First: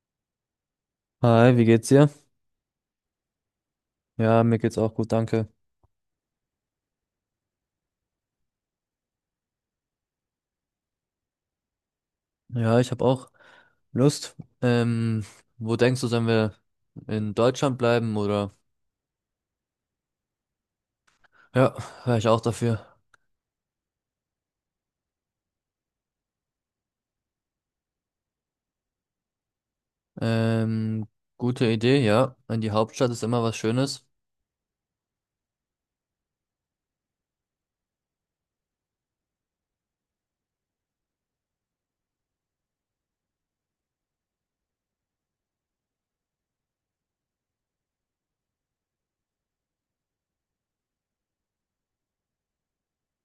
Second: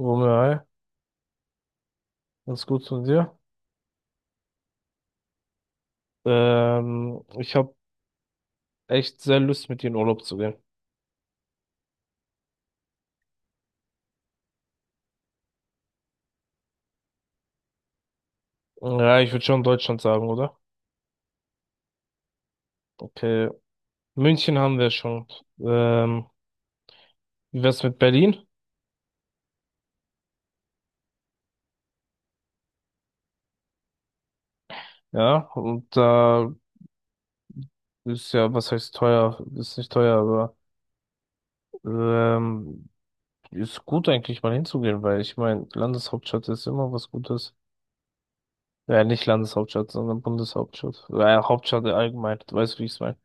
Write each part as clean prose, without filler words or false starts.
Romeo, hi. Hi, wie geht's dir? Ganz gut von dir. Ja, mir geht's auch gut, danke. Ich habe echt sehr Lust, mit dir in Urlaub zu gehen. Ja, ich habe auch Lust. Ähm, Wo denkst du, sollen wir in Deutschland bleiben oder? Ja, ich würde schon Deutschland sagen, oder? Ja, wäre ich auch dafür. Okay. München haben wir schon. Ähm, wie wär's mit Berlin? Ähm, Gute Idee, ja. In die Hauptstadt ist immer was Schönes. Ja, und da ist ja, was heißt teuer? Ist nicht teuer, aber ähm, ist gut eigentlich mal hinzugehen, weil ich meine, Landeshauptstadt ist immer was Gutes. Ja, nicht Landeshauptstadt, sondern Bundeshauptstadt. Ja, Hauptstadt allgemein. Du weißt, wie ich's meine.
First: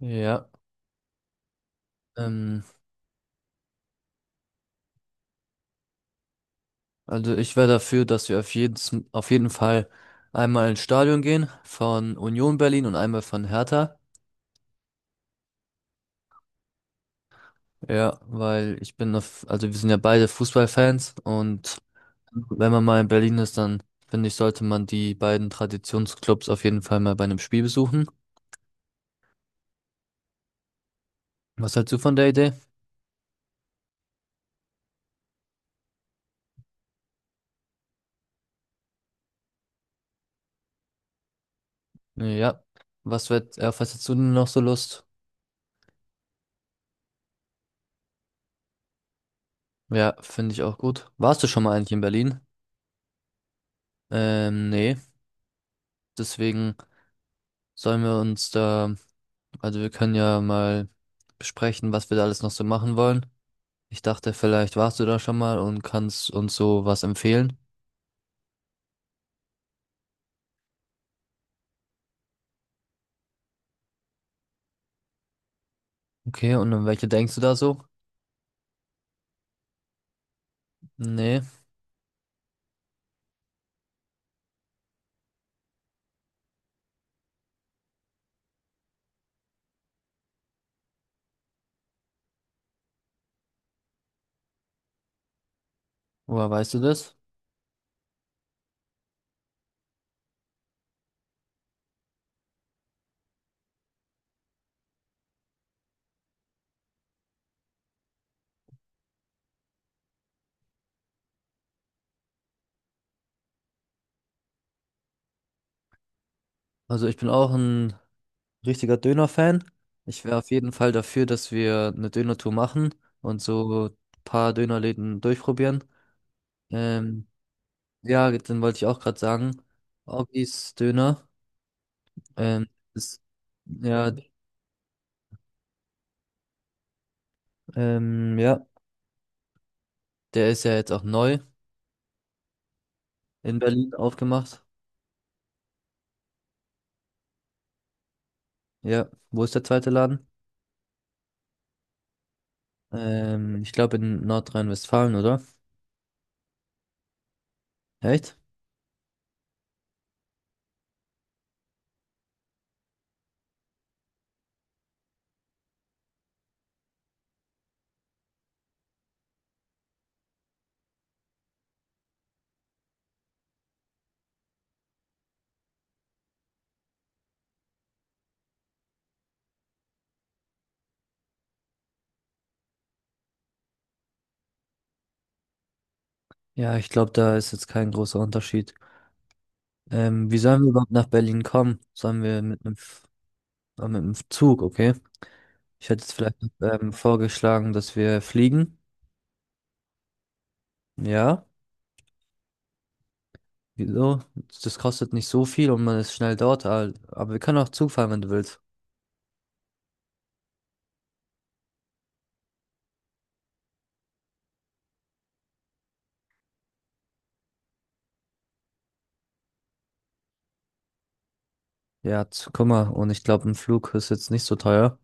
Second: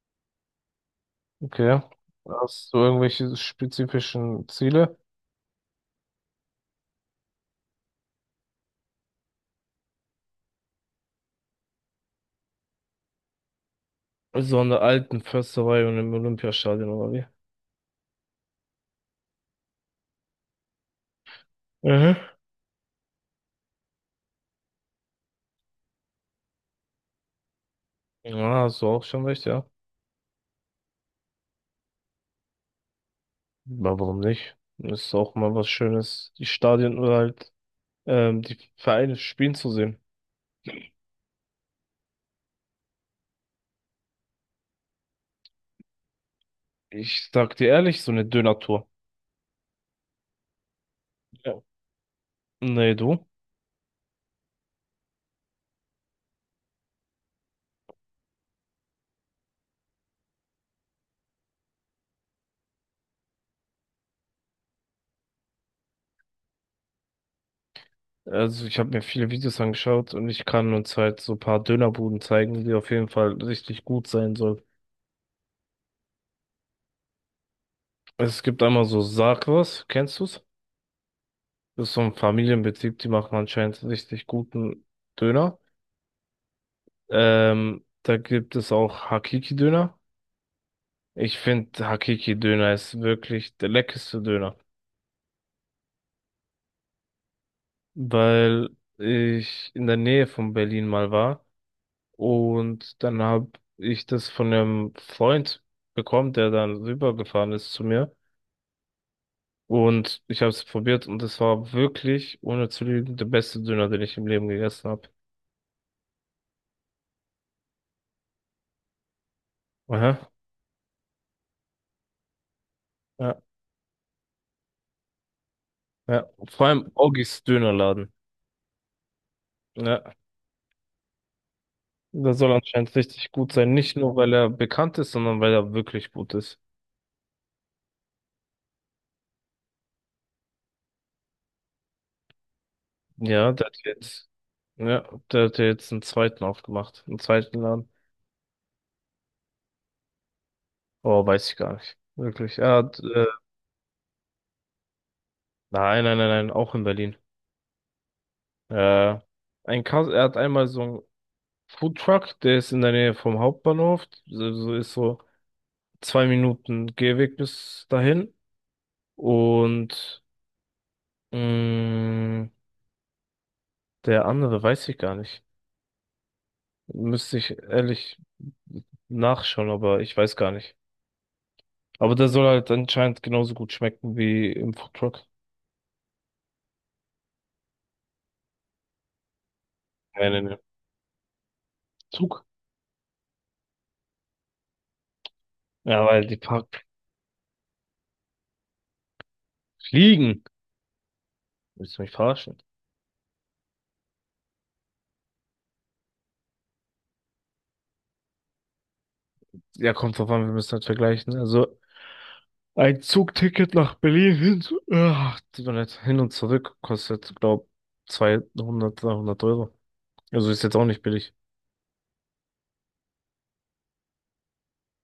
Ja. Okay. Ähm, Hast du irgendwelche spezifischen Ziele? also ich wäre dafür, dass wir auf jeden Fall einmal ins Stadion gehen von Union Berlin und einmal von Hertha. So an der alten Försterei und im Olympiastadion oder wie? Ja, weil ich bin auf, also wir sind ja beide Fußballfans und Mhm. wenn man mal in Berlin ist, dann finde ich, sollte man die beiden Traditionsclubs auf jeden Fall mal bei einem Spiel besuchen. Ja, hast du auch schon recht, ja. Was hältst du von der Idee? Aber warum nicht? Ist auch mal was Schönes, die Stadien oder halt die Vereine spielen zu sehen. Ja. Was wird, auf was hättest du denn noch so Lust? Ich sag dir ehrlich, so eine Döner-Tour. Ja, finde ich auch gut. Warst du Ja. schon mal eigentlich in Berlin? Nee, du? Nee. Deswegen sollen wir uns da, also wir können ja mal besprechen, was wir da alles noch so machen wollen. Ich dachte, vielleicht warst du da schon mal und kannst uns so was empfehlen. Also ich habe mir viele Videos angeschaut und ich kann uns halt so ein paar Dönerbuden zeigen, die auf jeden Fall richtig gut sein sollen. Okay, und an welche denkst du da so? Es gibt einmal so Sarkos, kennst du's? Nee. Das ist so ein Familienbetrieb, die machen anscheinend richtig guten Döner. Da gibt es auch Hakiki-Döner. Ich finde, Hakiki-Döner ist wirklich der leckerste Döner, Woher weißt du das? weil ich in der Nähe von Berlin mal war und dann habe ich das von einem Freund bekommen, der dann rübergefahren ist zu mir und ich habe es probiert und es war wirklich, ohne zu lügen, der beste Döner, den ich im Leben gegessen habe. Also ich bin auch ein richtiger Döner-Fan. Aha. Ich wäre auf jeden Fall dafür, dass wir eine Döner-Tour machen Ja, und so ein paar Dönerläden durchprobieren. ja. Vor allem Ähm, Augis Dönerladen. ja, dann wollte ich auch gerade sagen, Ja, Augis Döner, der soll ähm, anscheinend ist, richtig gut sein. Nicht ja, nur, weil er bekannt ist, sondern weil er wirklich gut ist. Ja, der ist ja jetzt auch neu Ja, in der hat Berlin jetzt, aufgemacht. ja, der hat jetzt einen zweiten aufgemacht. Einen zweiten Laden. Ja, wo ist der zweite Laden? Oh, weiß ich gar nicht. Wirklich. Er hat, Ich glaube in Nordrhein-Westfalen, oder? nein, nein, nein, nein, auch in Berlin. Echt? Äh, ein Kas er hat einmal so einen Foodtruck, der ist in der Nähe vom Hauptbahnhof. So ist so 2 Minuten Gehweg bis dahin. Und, mh, der andere weiß ich gar nicht. Müsste ich ehrlich nachschauen, aber ich weiß gar nicht. Aber der soll halt anscheinend genauso gut schmecken wie im Foodtruck. Ja, ich glaube, da ist jetzt kein großer Unterschied. Nee, Wie nee, nee. sollen wir überhaupt nach Berlin kommen? Sollen wir Zug? mit einem... Ah, mit dem Zug, okay. Ich hätte Ja, jetzt weil die vielleicht Park vorgeschlagen, dass wir fliegen. fliegen. Ja, Willst du mich verarschen? wieso? Das kostet nicht so viel und man ist schnell dort. Aber wir können auch Zug fahren, wenn du willst. Ja, kommt drauf an, wir müssen halt vergleichen. Also, ein Zugticket nach Berlin hin, ach, tut mir leid, hin und zurück kostet, glaub, 200, 300 Euro. Also ist jetzt auch nicht billig. Ja, guck mal. Und ich glaube, ein Flug ist jetzt nicht so teuer.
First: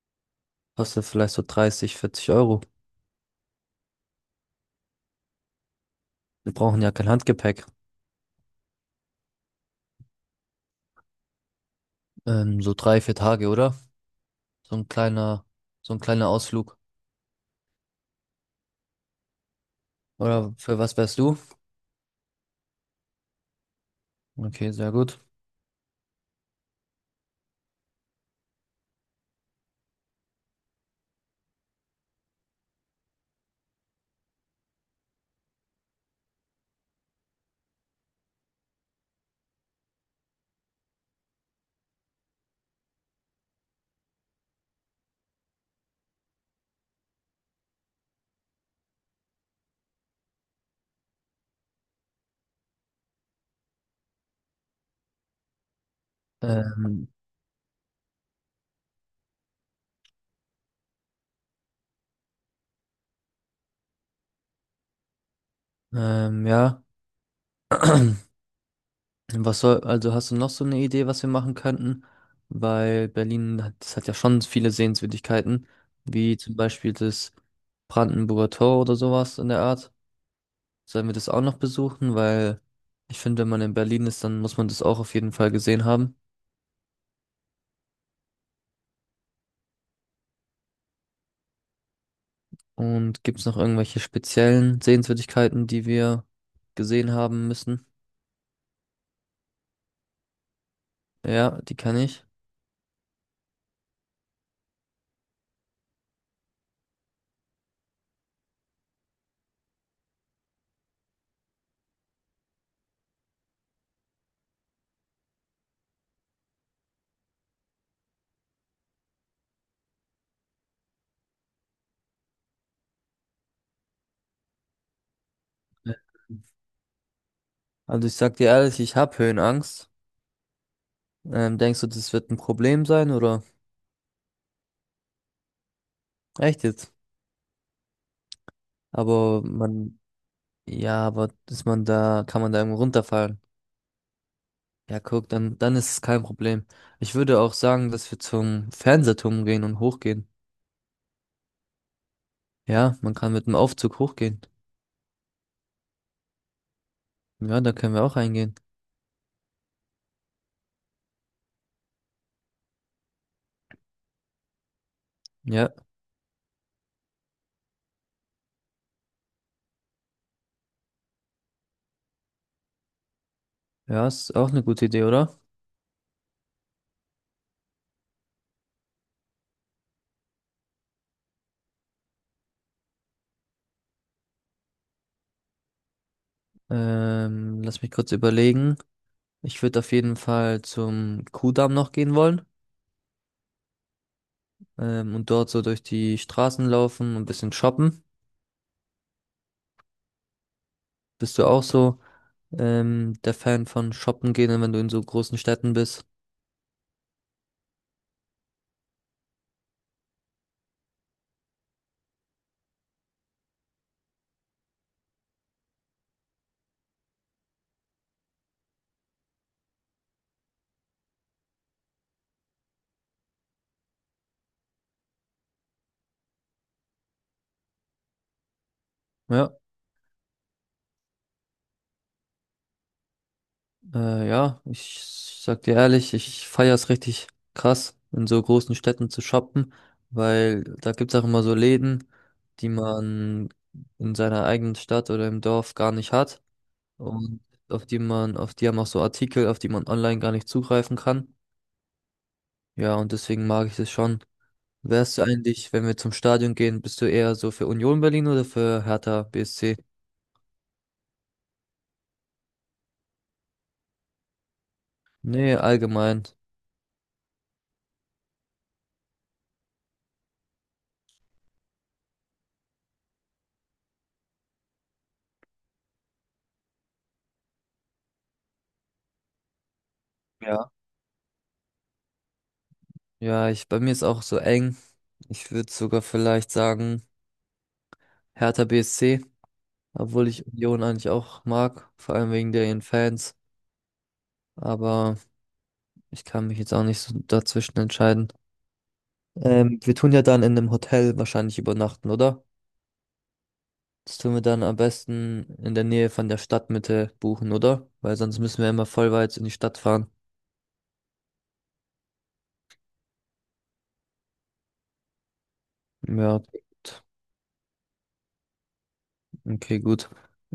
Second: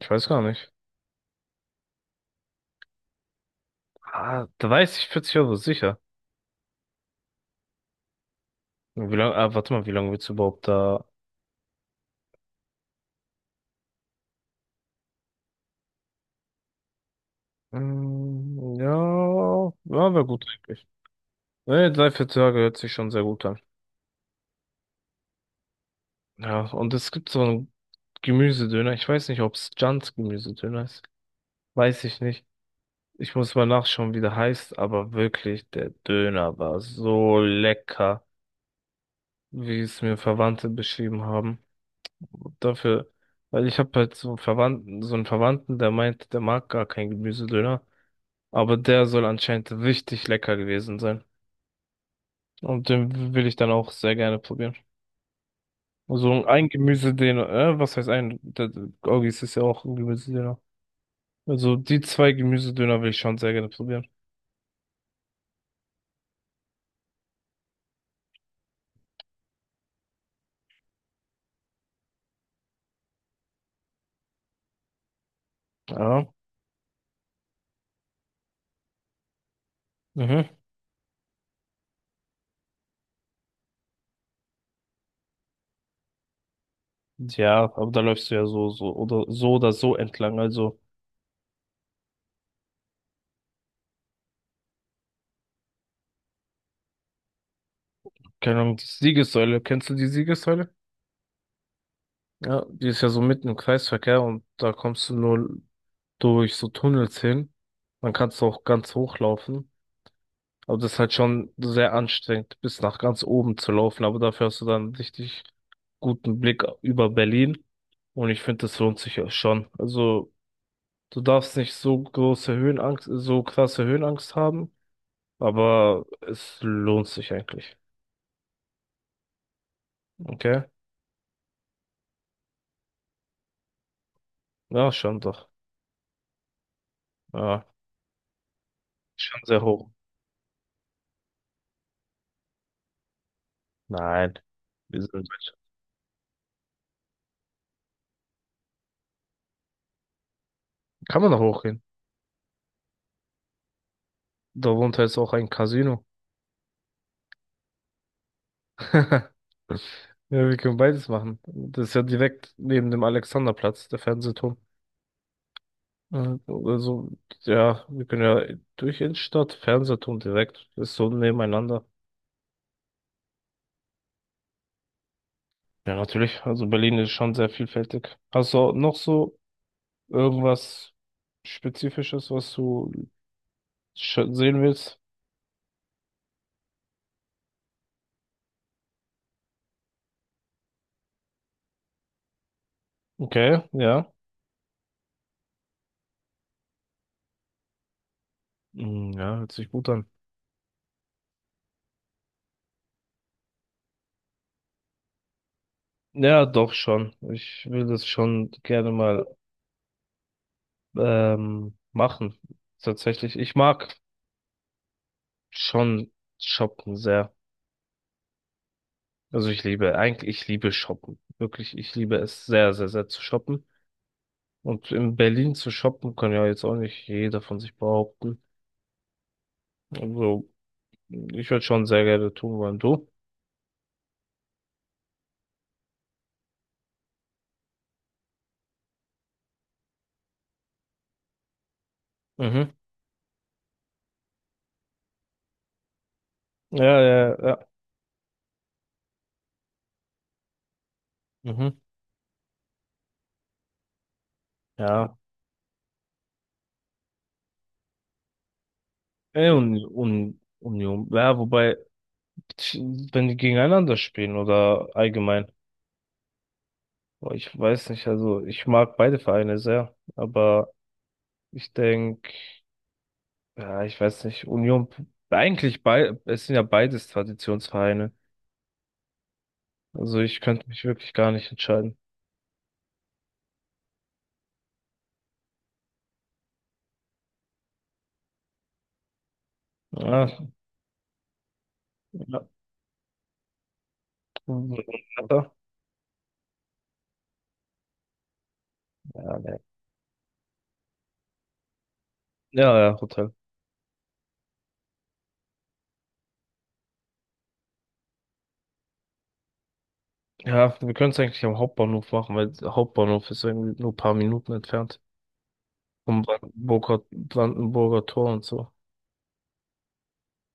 Ich weiß gar nicht. Kostet vielleicht so dreißig, vierzig Euro. Ah, da weiß ich 40 Euro sicher. Wir brauchen ja kein Handgepäck. Wie lange, warte mal, wie lange willst du überhaupt da. So drei, vier Tage, oder? So ein kleiner, so ein kleiner Ausflug. Ja, ja, wäre gut Oder für eigentlich. was wärst du? Ne, 3, 4 Tage hört sich schon sehr gut an. Okay, sehr gut. Ja, und es gibt so einen Gemüsedöner. Ich weiß nicht, ob es Jans Gemüsedöner ist. Weiß ich nicht. Ich muss mal nachschauen, wie der heißt, aber wirklich, der Döner war so lecker, wie es mir Verwandte beschrieben haben. Dafür, weil ich habe halt so einen Verwandten, der meint, der mag gar keinen Gemüsedöner, aber der soll anscheinend richtig lecker gewesen sein. Und den will ich dann auch sehr gerne probieren. Also ein Ähm, Gemüsedöner, was heißt ein? Der Gorgis ist ja auch ein Gemüsedöner. Also die zwei Gemüsedöner will ich schon sehr gerne probieren. Ja. Was soll, also hast du noch so eine Idee, was wir machen könnten? Weil Berlin hat, das hat ja schon viele Sehenswürdigkeiten, Ja. wie zum Beispiel das Brandenburger Tor oder sowas in der Art. Mhm. Sollen wir das auch noch besuchen? Weil ich finde, wenn man in Berlin ist, dann muss man das auch auf jeden Fall gesehen haben. Ja, aber da läufst du ja so, so oder so oder so entlang. Also, Und gibt es noch irgendwelche speziellen Sehenswürdigkeiten, die wir gesehen haben müssen? keine Ahnung, die Siegessäule. Kennst du die Siegessäule? Ja, die kann ich. Ja, die ist ja so mitten im Kreisverkehr und da kommst du nur durch so Tunnels hin. Dann kannst du auch ganz hochlaufen. Aber das ist halt schon sehr anstrengend, bis nach ganz oben zu laufen. Aber dafür hast du dann einen richtig guten Blick über Berlin. Und ich finde, das lohnt sich ja schon. Also, du darfst nicht so große Höhenangst, so krasse Höhenangst haben, Ja. aber es lohnt sich eigentlich. Also ich sag dir ehrlich, ich habe Höhenangst. Okay? Denkst du, das wird ein Problem sein oder? Ja, schon doch. Echt jetzt? Ja, schon Aber sehr hoch. man, ja, aber dass man da, kann man da irgendwo runterfallen. Nein, Ja, wir sind in guck, Deutschland. Dann ist es kein Problem. Ich würde auch sagen, dass wir zum Fernsehturm gehen und hochgehen. Kann man noch hochgehen. Ja, man kann mit dem Aufzug hochgehen. Darunter ist auch ein Casino. Ja, da können wir auch reingehen. Ja, wir können beides machen. Das ist ja direkt neben dem Alexanderplatz, der Fernsehturm. Ja, Äh, Also, ja, wir können ja durch Innenstadt, Fernsehturm direkt, ist so nebeneinander. ja, ist auch eine gute Idee, oder? Ja, natürlich. Also Berlin ist schon sehr vielfältig. Hast du noch so irgendwas Spezifisches, was du sehen willst? Lass mich kurz überlegen. Ich würde auf jeden Fall zum Kuhdamm noch gehen wollen. Okay, ja. Und dort so durch die Straßen laufen und ein bisschen shoppen. Hm, ja, hört sich gut an. Bist du auch so, der Fan von shoppen gehen, wenn du in so großen Städten bist? Ja, doch schon. Ich will das schon gerne mal machen. Tatsächlich. Ich mag schon shoppen sehr. Also ich liebe, eigentlich, ich liebe Shoppen. Wirklich, ich liebe es sehr, sehr, sehr zu shoppen. Und in Berlin zu shoppen kann ja jetzt auch nicht jeder von sich behaupten. Ja, Also, ich würde schon sehr gerne tun wollen. Du? Ja, ich sag dir ehrlich, ich feiere es richtig krass, in so großen Städten zu shoppen, weil da gibt's auch immer so Läden, die Mhm. man in seiner eigenen Stadt oder im Dorf gar nicht hat Ja, ja, und ja. Auf die haben auch so Artikel, auf die man online gar nicht zugreifen kann. Mhm. Ja, und deswegen mag ich das schon. Ja. Wärst du eigentlich, wenn wir zum Stadion gehen, bist du eher so für Union Berlin oder für Hertha Ey, BSC? und Union. Ja, wobei, wenn die gegeneinander spielen oder allgemein. Nee, allgemein. Boah, ich weiß nicht, also ich mag beide Vereine sehr, aber ich denke, ja, ich weiß nicht, Union, eigentlich bei, es sind ja beides Traditionsvereine. Also ich könnte Ja mich wirklich gar nicht entscheiden. Ja, ich, bei mir ist auch so eng. Ich würde sogar vielleicht sagen, Hertha BSC, Ja, obwohl ich Union eigentlich auch mag, vor allem ja, wegen der ihren Fans. Aber ja, ich kann mich jetzt auch nicht so dazwischen entscheiden. nee. Wir tun ja dann in einem Hotel wahrscheinlich übernachten, oder? Ja, ja, Hotel. Das tun wir dann am besten in der Nähe von der Stadtmitte buchen, oder? Weil sonst müssen wir immer voll weit in die Stadt fahren. Ja, wir können es eigentlich am Hauptbahnhof machen, weil der Hauptbahnhof ist irgendwie nur ein paar Minuten entfernt. Vom Ja, Brandenburger, gut. Brandenburger Tor und so. Okay, gut.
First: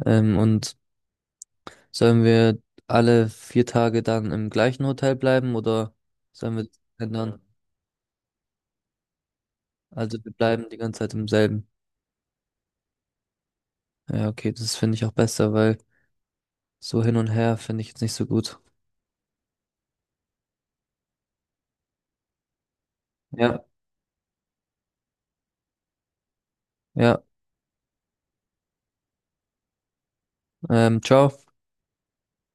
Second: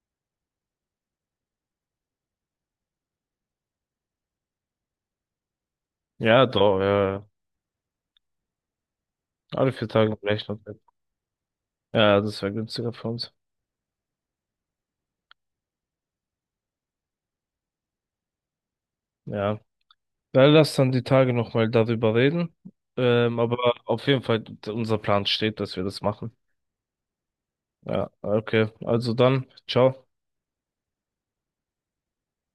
Ähm, und Sollen wir alle vier Tage dann im gleichen Hotel bleiben oder Ja, sollen wir doch, das ja. Ja. ändern? Alle 4 Tage im Also wir gleichen bleiben die Hotel. ganze Zeit im selben. Ja, das wäre günstiger für uns. Ja, okay, das finde ich auch besser, weil so hin und her finde ich jetzt nicht so gut. Ja. Dann lass dann die Tage nochmal darüber reden. Aber Ja, auf jeden Fall, unser Plan steht, dass wir das machen. ja, Ja, okay. Also dann, ciao. Ciao.